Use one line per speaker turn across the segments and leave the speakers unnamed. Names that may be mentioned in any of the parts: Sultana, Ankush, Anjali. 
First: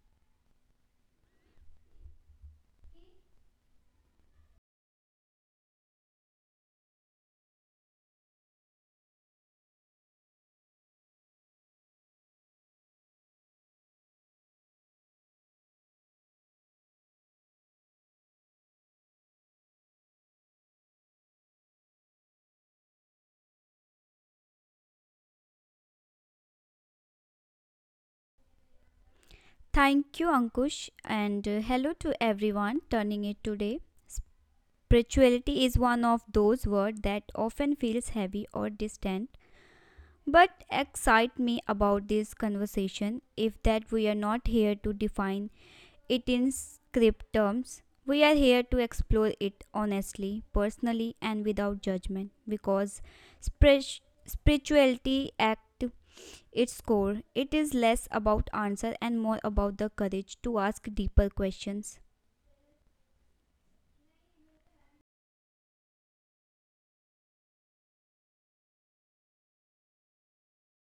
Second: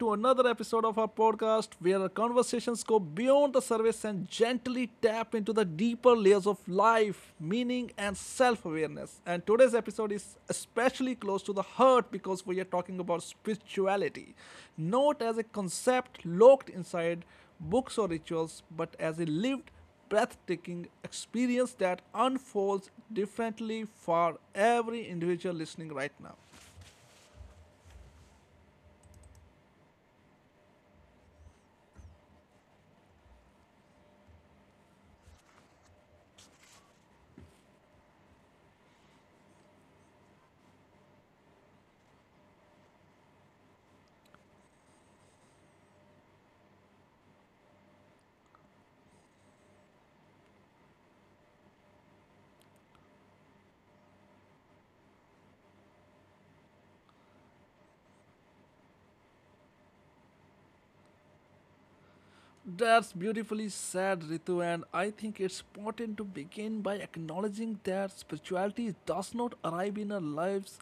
to another episode of our podcast where our conversations go beyond the surface and gently tap into the deeper layers of life, meaning, and self awareness. And today's episode is especially close to the heart because we are talking about spirituality, not as a concept locked inside books or rituals, but as a lived, breathtaking experience that unfolds differently for every individual listening right now.
Thank you, Ankush, and hello to everyone turning it today. Spirituality is one of those words that often feels heavy or distant, but excite me about this conversation. If that we are not here to define it in script terms. We are here to explore it honestly, personally, and without judgment because spir- spirituality at its core it is less about answer and more about the courage to ask deeper questions
That's beautifully said, Ritu, and I think it's important to begin by acknowledging that spirituality does not arrive in our lives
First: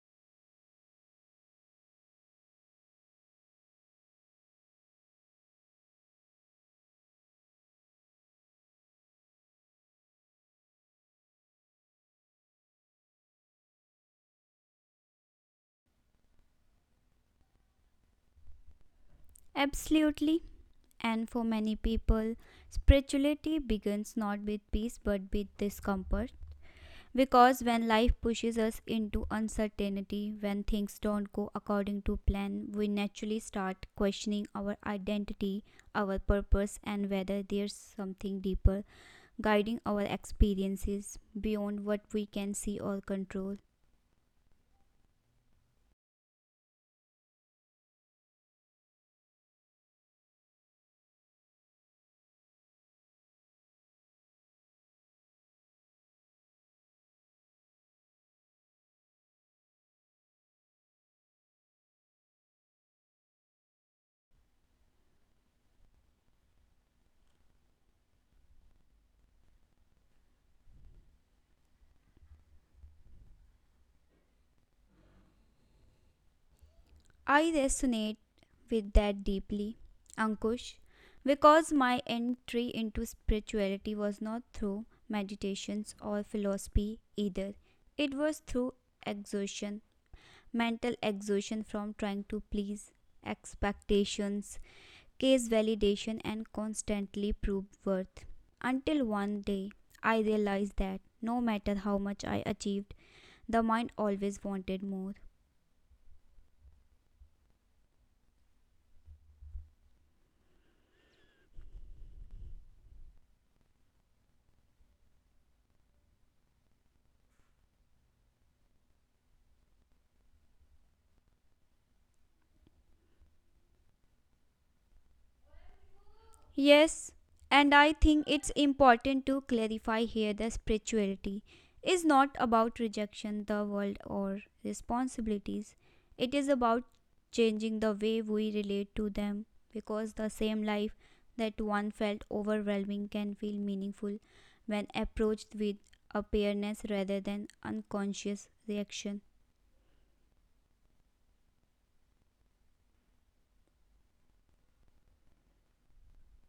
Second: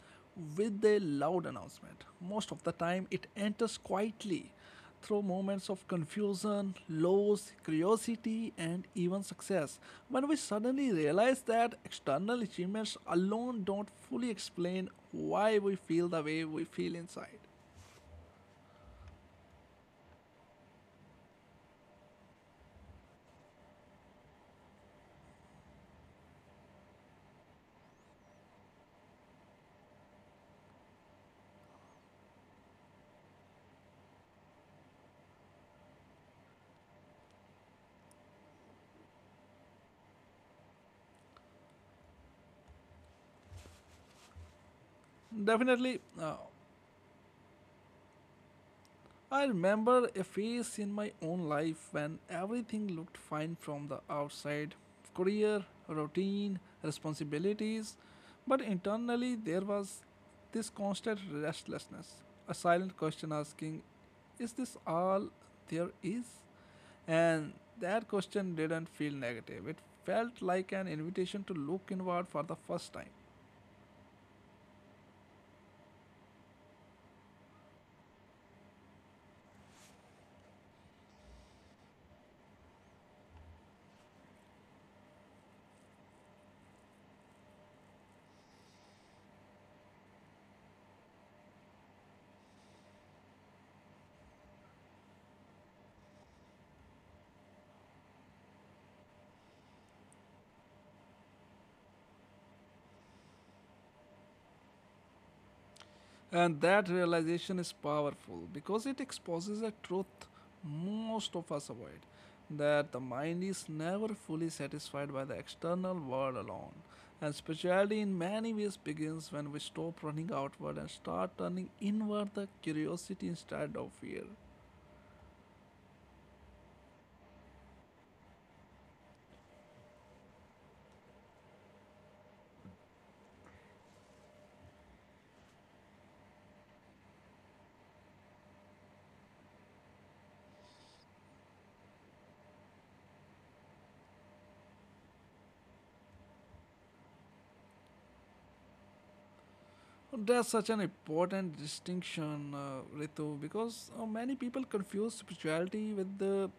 with a loud announcement. Most of the time, it enters quietly through moments of confusion, loss, curiosity, and even success. When we suddenly realize that external achievements alone don't fully explain why we feel the way we feel inside.
absolutely and for many people spirituality begins not with peace but with discomfort. Because when life pushes us into uncertainty, when things don't go according to plan, we naturally start questioning our identity, our purpose, and whether there's something deeper guiding our experiences beyond what we can see or control.
Definitely. I remember a phase in my own life when everything looked fine from the outside career, routine, responsibilities but internally there was this constant restlessness, a silent question asking, is this all there is? And that question didn't feel negative, it felt like an invitation to look inward for the first time.
I resonate with that deeply, Ankush, because my entry into spirituality was not through meditations or philosophy either, it was through exhaustion mental exhaustion from trying to please expectations, case validation, and constantly prove worth. Until one day, I realized that no matter how much I achieved, the mind always wanted more.
And that realization is powerful because it exposes a truth most of us avoid that the mind is never fully satisfied by the external world alone. And spirituality, in many ways, begins when we stop running outward and start turning inward the curiosity instead of fear.
Yes, and I think it's important to clarify here that spirituality is not about rejection the world or responsibilities. It is about changing the way we relate to them because the same life that one felt overwhelming can feel meaningful when approached with awareness rather than unconscious reaction.
Oh, that's such an important distinction, Ritu, because many people confuse spirituality with the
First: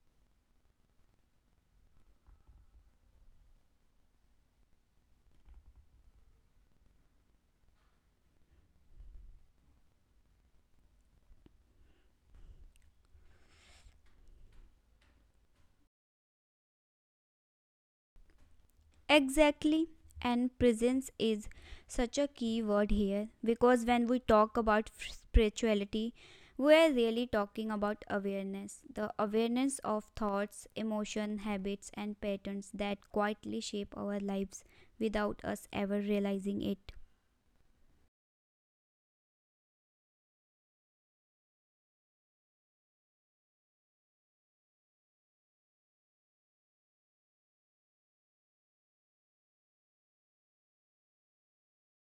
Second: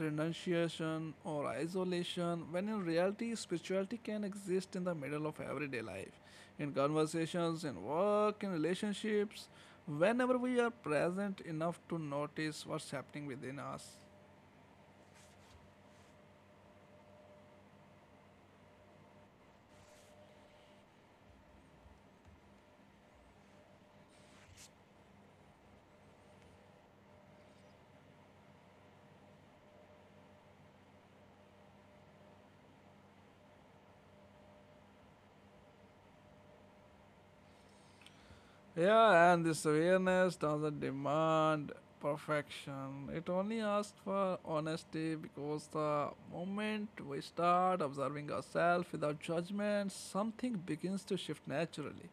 renunciation or isolation, when in reality, spirituality can exist in the middle of everyday life, in conversations, in work, in relationships, whenever we are present enough to notice what's happening within us.
Exactly. And presence is such a key word here because when we talk about spirituality, we are really talking about awareness the awareness of thoughts, emotion, habits, and patterns that quietly shape our lives without us ever realizing it.
Yeah, and this awareness doesn't demand perfection. It only asks for honesty because the moment we start observing ourselves without judgment, something begins to shift naturally.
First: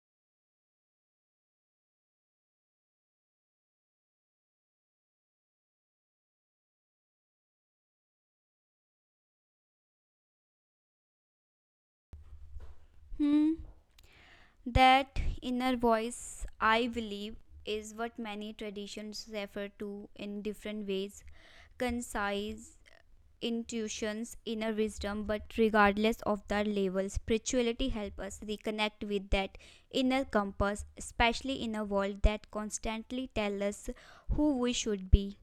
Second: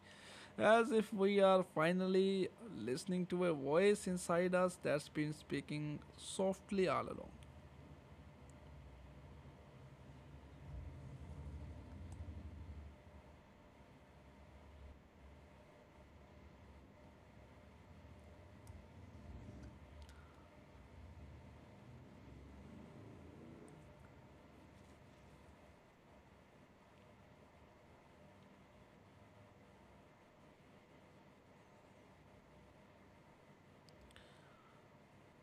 As if we are finally listening to a voice inside us that's been speaking softly all along.
Hmm. That inner voice, I believe, is what many traditions refer to in different ways concise intuitions, inner wisdom, but regardless of their level, spirituality helps us reconnect with that inner compass, especially in a world that constantly tells us who we should be.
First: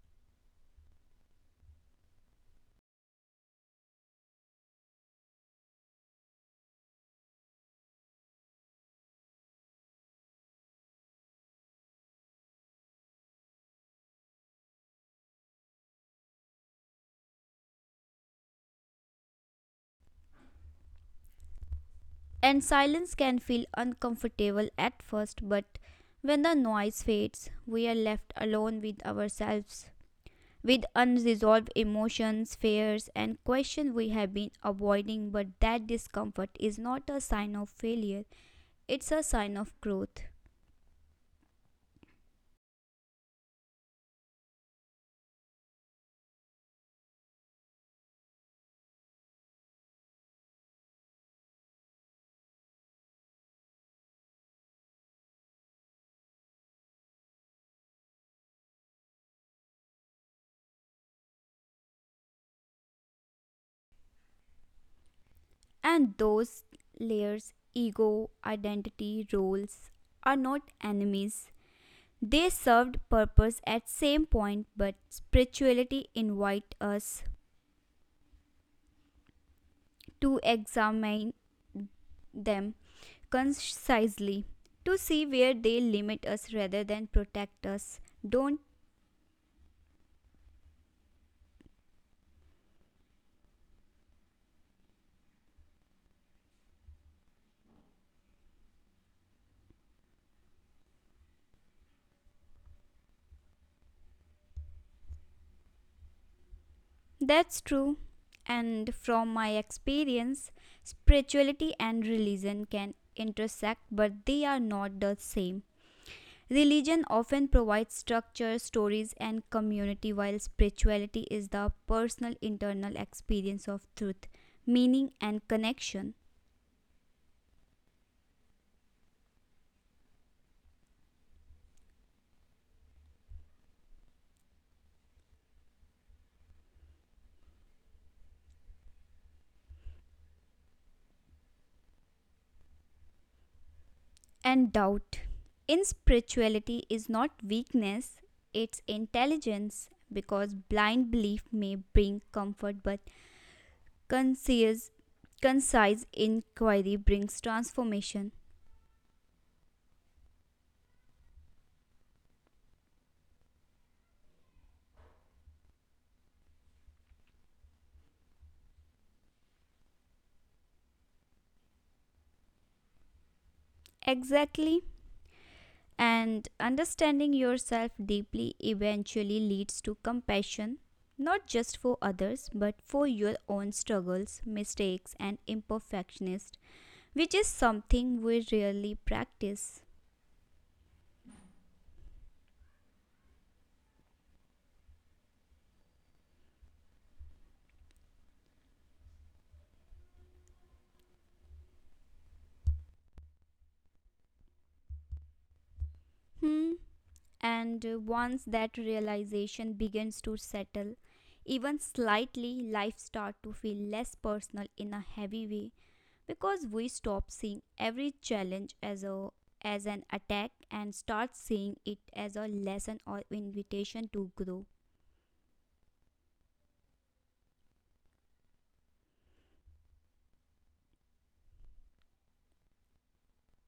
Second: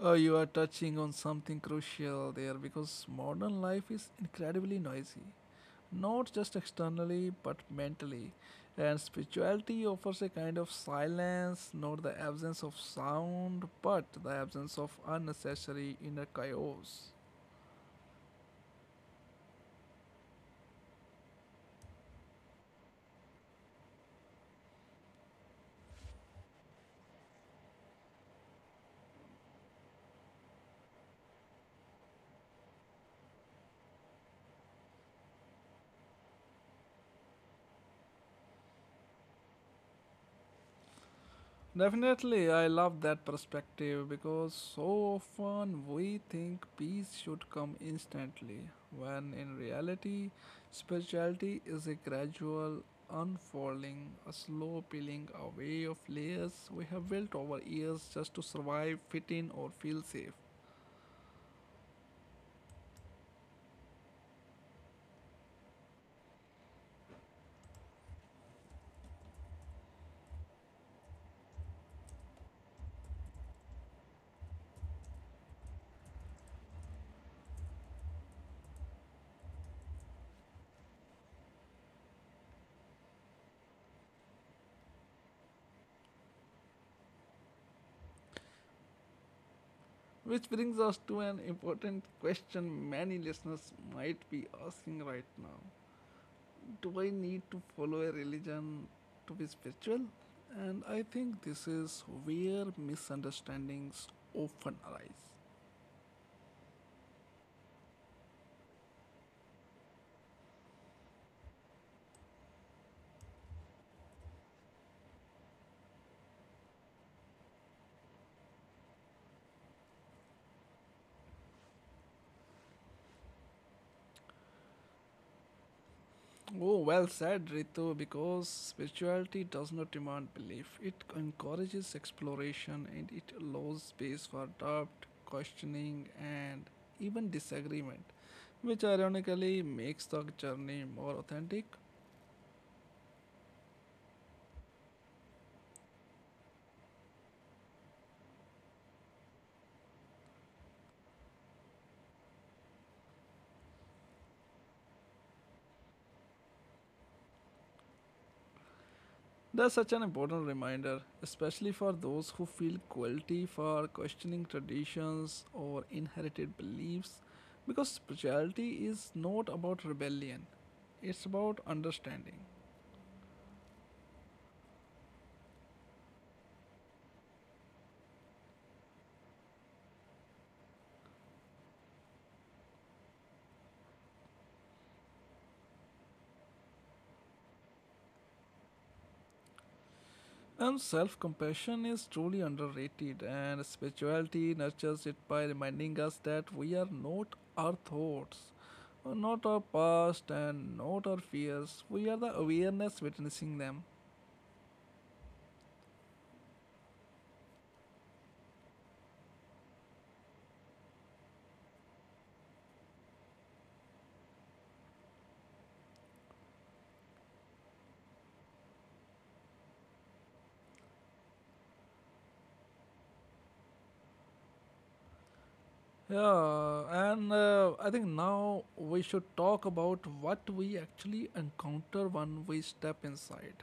Oh, you are touching on something crucial there because modern life is incredibly noisy. Not just externally but mentally. And spirituality offers a kind of silence, not the absence of sound, but the absence of unnecessary inner chaos.
And silence can feel uncomfortable at first, but when the noise fades, we are left alone with ourselves, with unresolved emotions, fears, and questions we have been avoiding. But that discomfort is not a sign of failure, it's a sign of growth.
Definitely, I love that perspective because so often we think peace should come instantly, when in reality, spirituality is a gradual unfolding, a slow peeling away of layers we have built over years just to survive, fit in, or feel safe.
And those layers, ego, identity, roles, are not enemies. They served purpose at same point, but spirituality invite us to examine them concisely, to see where they limit us rather than protect us. Don't
Which brings us to an important question many listeners might be asking right now. Do I need to follow a religion to be spiritual? And I think this is where misunderstandings often arise.
that's true. And from my experience, spirituality and religion can intersect, but they are not the same. Religion often provides structure, stories, and community, while spirituality is the personal internal experience of truth, meaning, and connection.
Oh, well said, Ritu, because spirituality does not demand belief. It encourages exploration and it allows space for doubt, questioning, and even disagreement, which ironically makes the journey more authentic.
And doubt. In spirituality is not weakness, it's intelligence, because blind belief may bring comfort, but conscious concise inquiry brings transformation.
That's such an important reminder, especially for those who feel guilty for questioning traditions or inherited beliefs, because spirituality is not about rebellion, it's about understanding.
Exactly. And understanding yourself deeply eventually leads to compassion, not just for others, but for your own struggles, mistakes, and imperfections, which is something we rarely practice.
And self compassion is truly underrated, and spirituality nurtures it by reminding us that we are not our thoughts, not our past, and not our fears. We are the awareness witnessing them.
Hmm. And once that realization begins to settle, even slightly, life starts to feel less personal in a heavy way because we stop seeing every challenge as a as an attack and start seeing it as a lesson or invitation to grow.
Yeah, and I think now we should talk about what we actually encounter when we step inside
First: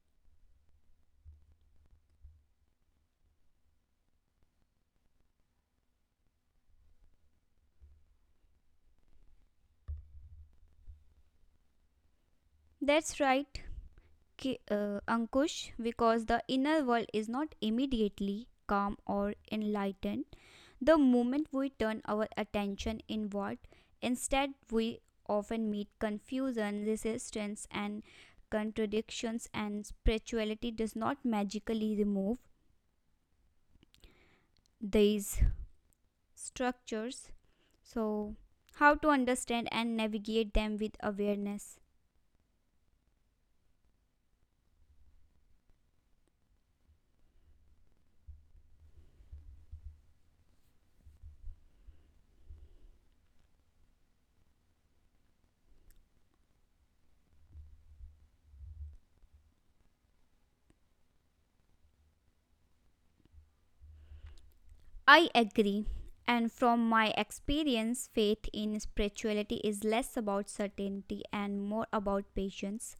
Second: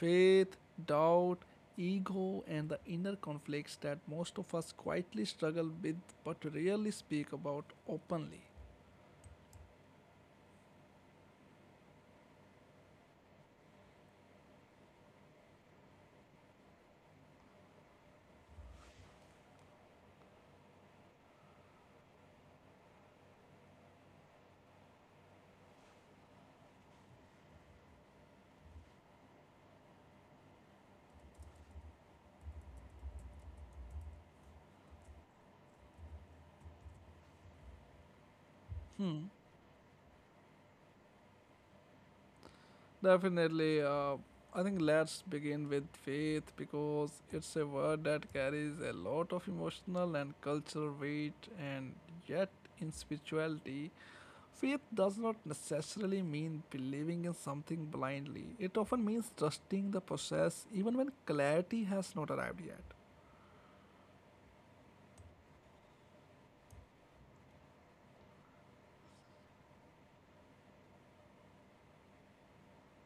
faith, doubt, ego, and the inner conflicts that most of us quietly struggle with but rarely speak about openly.
That's right, Ankush, because the inner world is not immediately calm or enlightened. The moment we turn our attention inward, instead, we often meet confusion, resistance, and contradictions, and spirituality does not magically remove these structures. So, how to
Hmm.
understand and navigate them with awareness.
Definitely, I think let's begin with faith because it's a word that carries a lot of emotional and cultural weight, and yet in spirituality faith does not necessarily mean believing in something blindly. It often means trusting the process even when clarity has not arrived yet.
I agree. And from my experience, faith in spirituality is less about certainty and more about patience.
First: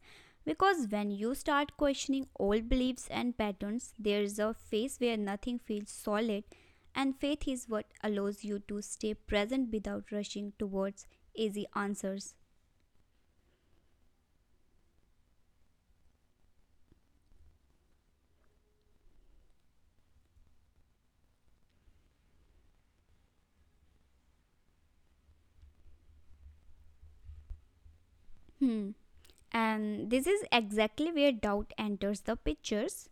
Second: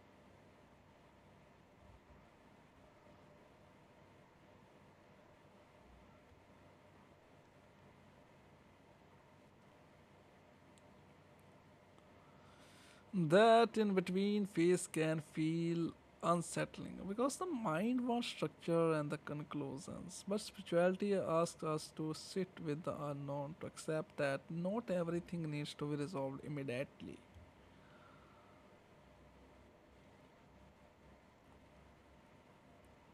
Because when you start questioning old beliefs and patterns, there is a phase where nothing feels solid, and faith is what allows you to stay present without rushing towards easy answers.
That in between phase can feel unsettling because the mind wants structure and the conclusions. But spirituality asks us to sit with the unknown, to accept that not everything needs to be resolved immediately.
Hmm. And this is exactly where doubt enters the pictures.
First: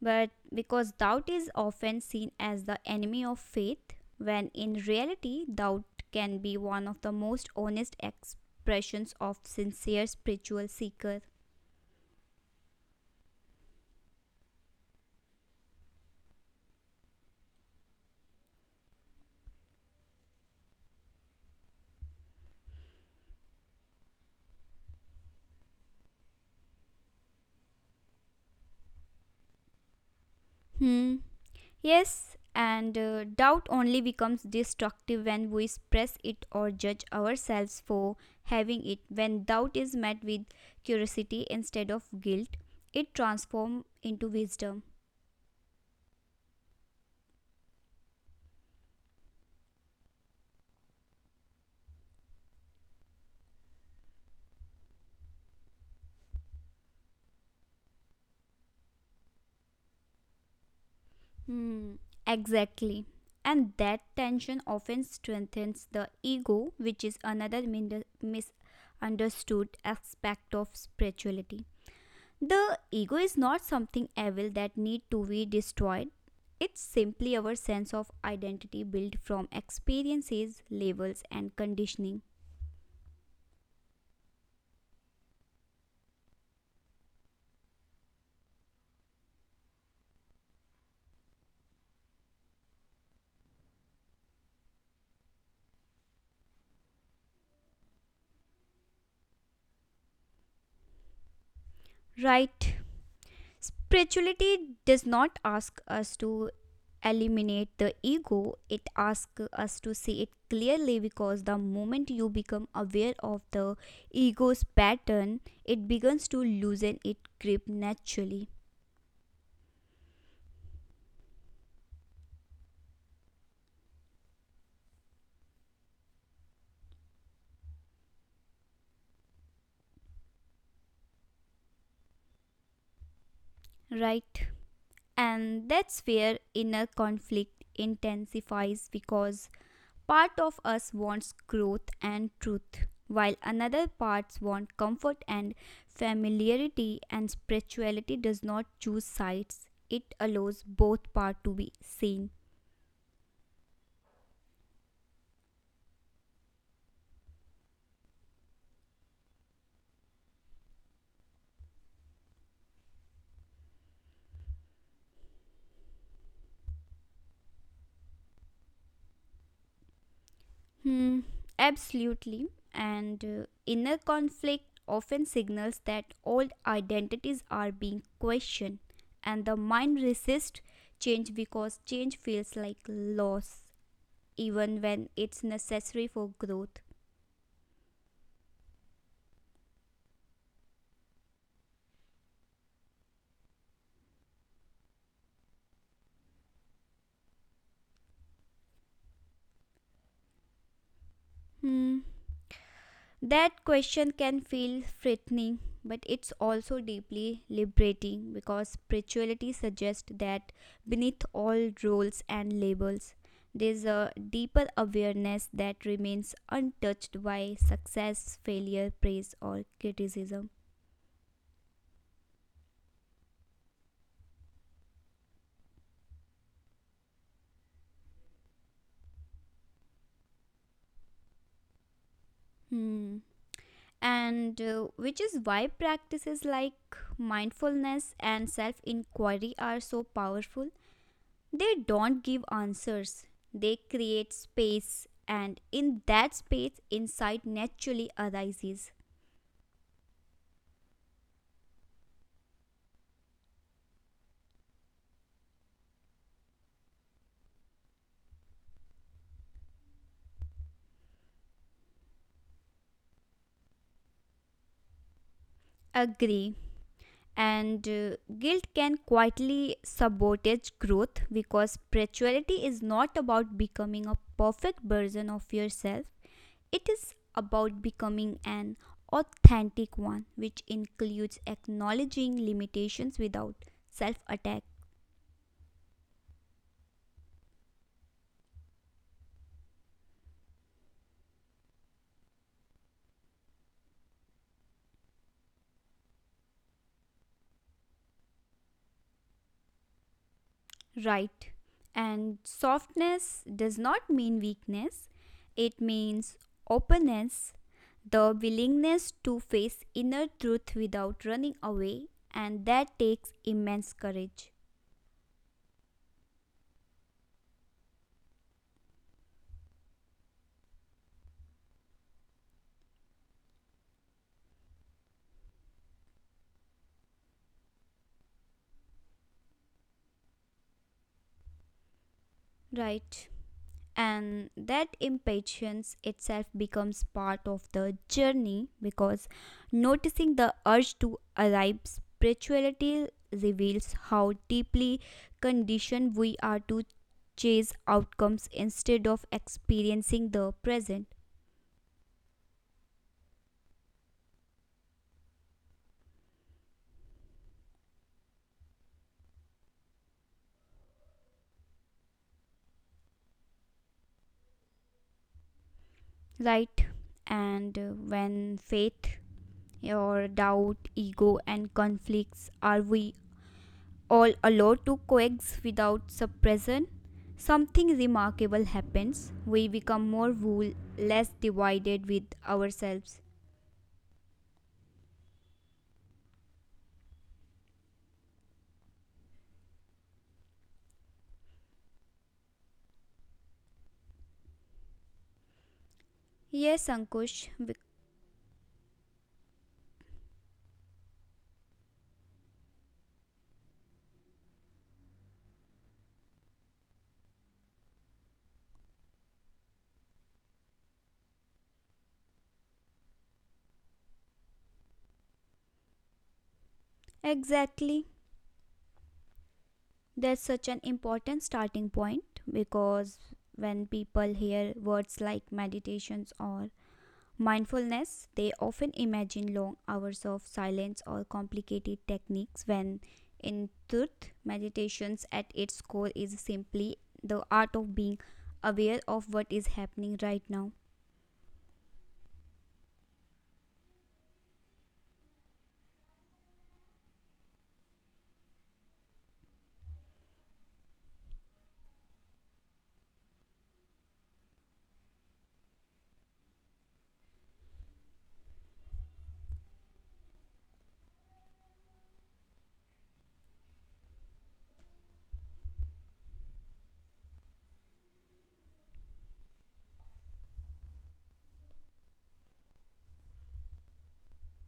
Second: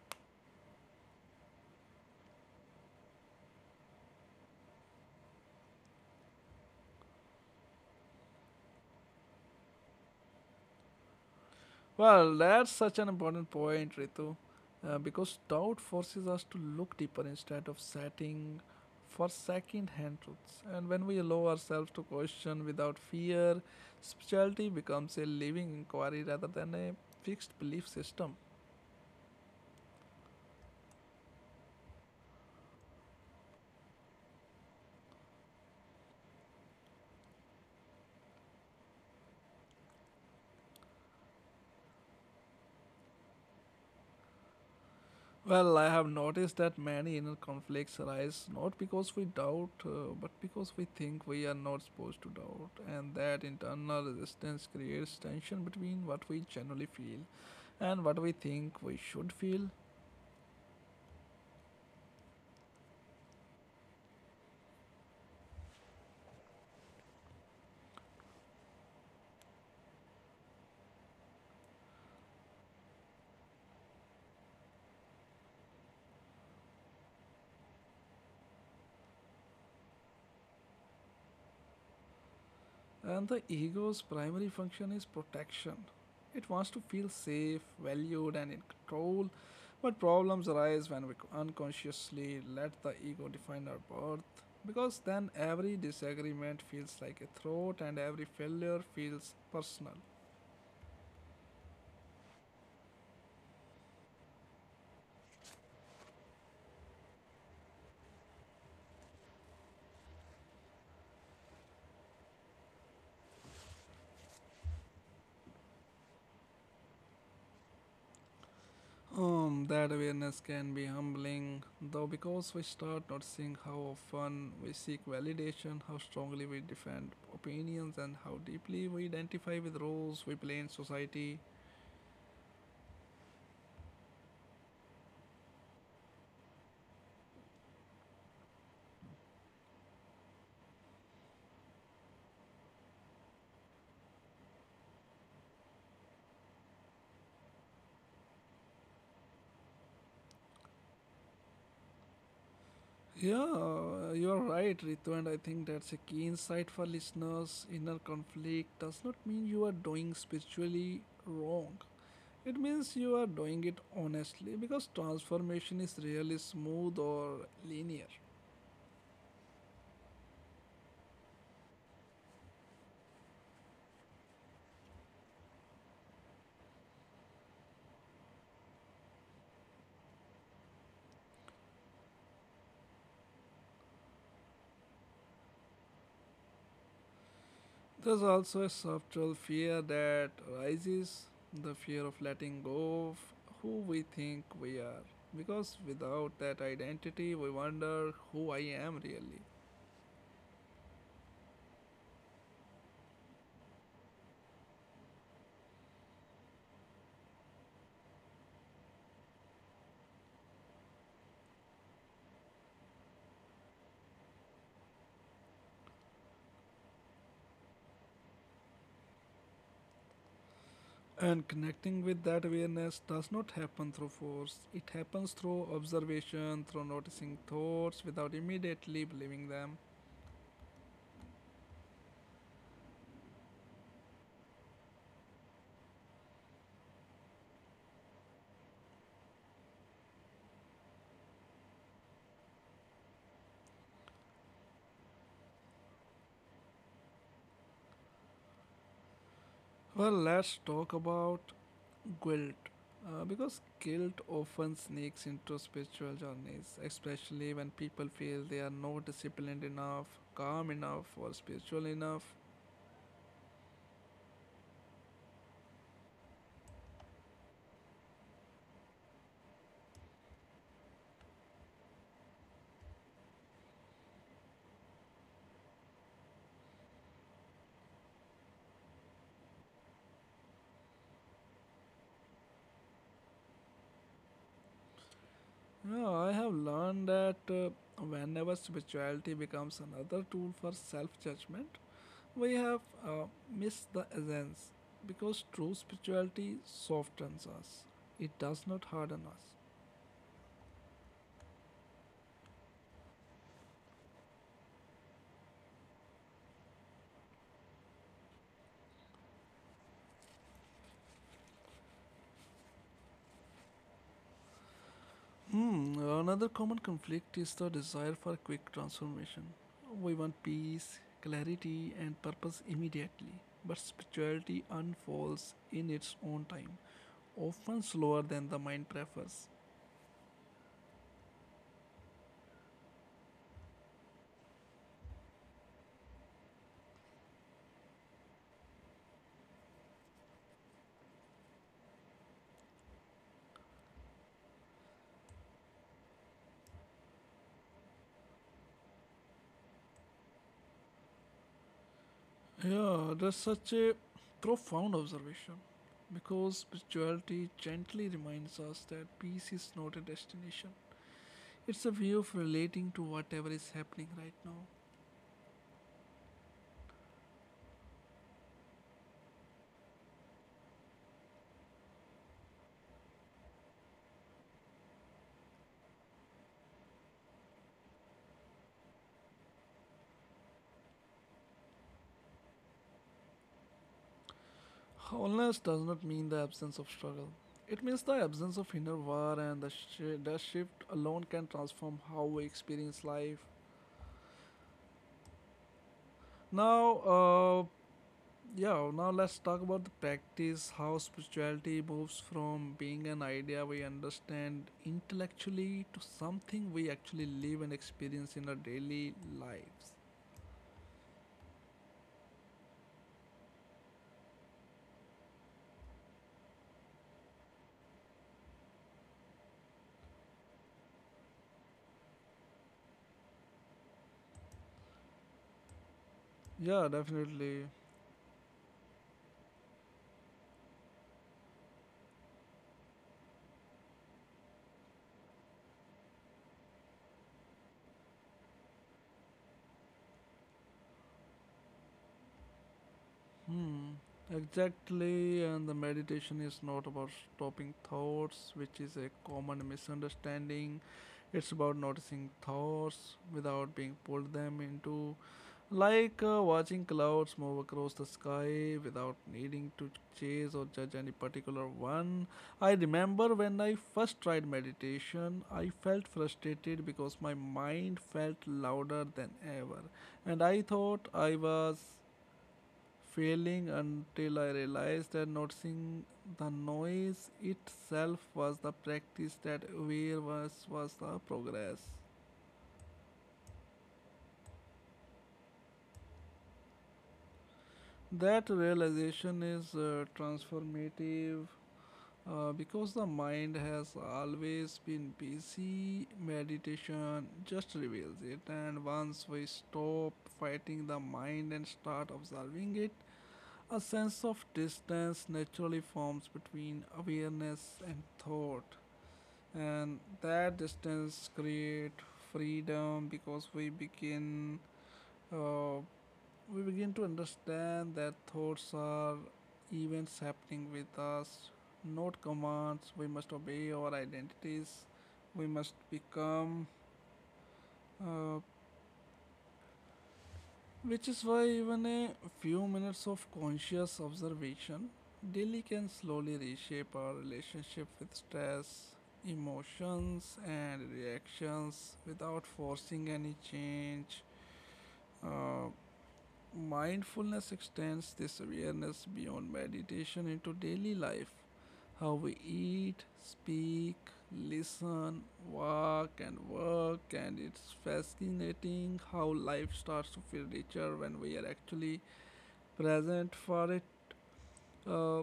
But because doubt is often seen as the enemy of faith, when in reality, doubt can be one of the most honest expressions of sincere spiritual seeker.
Well, that's such an important point, Ritu, because doubt forces us to look deeper instead of setting for second hand truths. And when we allow ourselves to question without fear, spirituality becomes a living inquiry rather than a fixed belief system.
Hmm. Yes, and doubt only becomes destructive when we suppress it or judge ourselves for having it. When doubt is met with curiosity instead of guilt, it transforms into wisdom.
Well, I have noticed that many inner conflicts arise not because we doubt, but because we think we are not supposed to doubt, and that internal resistance creates tension between what we generally feel and what we think we should feel.
Hmm, exactly. And that tension often strengthens the ego, which is another misunderstood aspect of spirituality. The ego is not something evil that need to be destroyed. It's simply our sense of identity built from experiences, labels and conditioning.
And the ego's primary function is protection. It wants to feel safe, valued, and in control. But problems arise when we unconsciously let the ego define our worth. Because then every disagreement feels like a threat, and every failure feels personal.
Right. Spirituality does not ask us to eliminate the ego, it asks us to see it clearly because the moment you become aware of the ego's pattern, it begins to loosen its grip naturally,
That awareness can be humbling, though, because we start noticing how often we seek validation, how strongly we defend opinions, and how deeply we identify with roles we play in society.
right? And that's where inner conflict intensifies because Part of us wants growth and truth, while another parts want comfort and familiarity, and spirituality does not choose sides. It allows both parts to be seen.
Yeah, you are right, Ritu, and I think that's a key insight for listeners. Inner conflict does not mean you are doing spiritually wrong. It means you are doing it honestly because transformation is rarely smooth or linear.
Hmm, absolutely. And inner conflict often signals that old identities are being questioned, and the mind resists change because change feels like loss, even when it's necessary for growth.
There's also a subtle fear that rises the fear of letting go of who we think we are. Because without that identity, we wonder who I am really.
Hmm. That question can feel threatening, but it's also deeply liberating because spirituality suggests that beneath all roles and labels, there's a deeper awareness that remains untouched by success, failure, praise, or criticism.
And connecting with that awareness does not happen through force, it happens through observation, through noticing thoughts without immediately believing them.
Hmm. And which is why practices like mindfulness and self inquiry are so powerful. They don't give answers, they create space, and in that space, insight naturally arises.
Well, let's talk about guilt. Because guilt often sneaks into spiritual journeys, especially when people feel they are not disciplined enough, calm enough, or spiritual enough.
Agree. And guilt can quietly sabotage growth because spirituality is not about becoming a perfect version of yourself, it is about becoming an authentic one, which includes acknowledging limitations without self attack.
Yeah, I have learned that whenever spirituality becomes another tool for self judgment, we have uh, missed the essence because true spirituality softens us, it does not harden us.
Right. And softness does not mean weakness, it means openness, the willingness to face inner truth without running away, and that takes immense courage.
Hmm, another common conflict is the desire for quick transformation. We want peace, clarity, and purpose immediately, but spirituality unfolds in its own time, often slower than the mind prefers.
Right. And that impatience itself becomes part of the journey because noticing the urge to arrive spirituality reveals how deeply conditioned we are to chase outcomes instead of experiencing the present
Yeah, that's such a profound observation because spirituality gently reminds us that peace is not a destination. It's a way of relating to whatever is happening right now.
right and when faith or doubt ego and conflicts are we all allowed to coexist without suppression, something remarkable happens. We become more whole, less divided with ourselves.
Wholeness does not mean the absence of struggle. It means the absence of inner war, and the shift alone can transform how we experience life.
Yes,
Now,
Ankush,
uh, yeah, now let's talk about the practice how spirituality moves from being an idea we understand intellectually to something we actually live and experience in our daily lives.
exactly. That's such an important starting point because when people hear words like meditations or
Yeah, definitely.
Mindfulness, they often imagine long hours of silence or complicated techniques when, in truth, meditations at its core is simply the art of being aware of what is happening right now.
Hmm, exactly, and the meditation is not about stopping thoughts, which is a common misunderstanding. It's about noticing thoughts without being pulled them into, like watching clouds move across the sky without needing to chase or judge any particular one. I remember when I first tried meditation, I felt frustrated because my mind felt louder than ever, and I thought I was failing until I realized that noticing the noise itself was the practice that awareness was the progress. That realization is transformative because the mind has always been busy, meditation just reveals it. And once we stop fighting the mind and start observing it, a sense of distance naturally forms between awareness and thought. And that distance create freedom because uh, we begin to understand that thoughts are events happening with us not commands we must obey our identities we must become uh, Which is why even a few minutes of conscious observation daily can slowly reshape our relationship with stress, emotions, and reactions without forcing any change. uh, Mindfulness extends this awareness beyond meditation into daily life. How we eat, speak, listen, walk, and work, and it's fascinating how life starts to feel richer when we are actually present for it. Uh,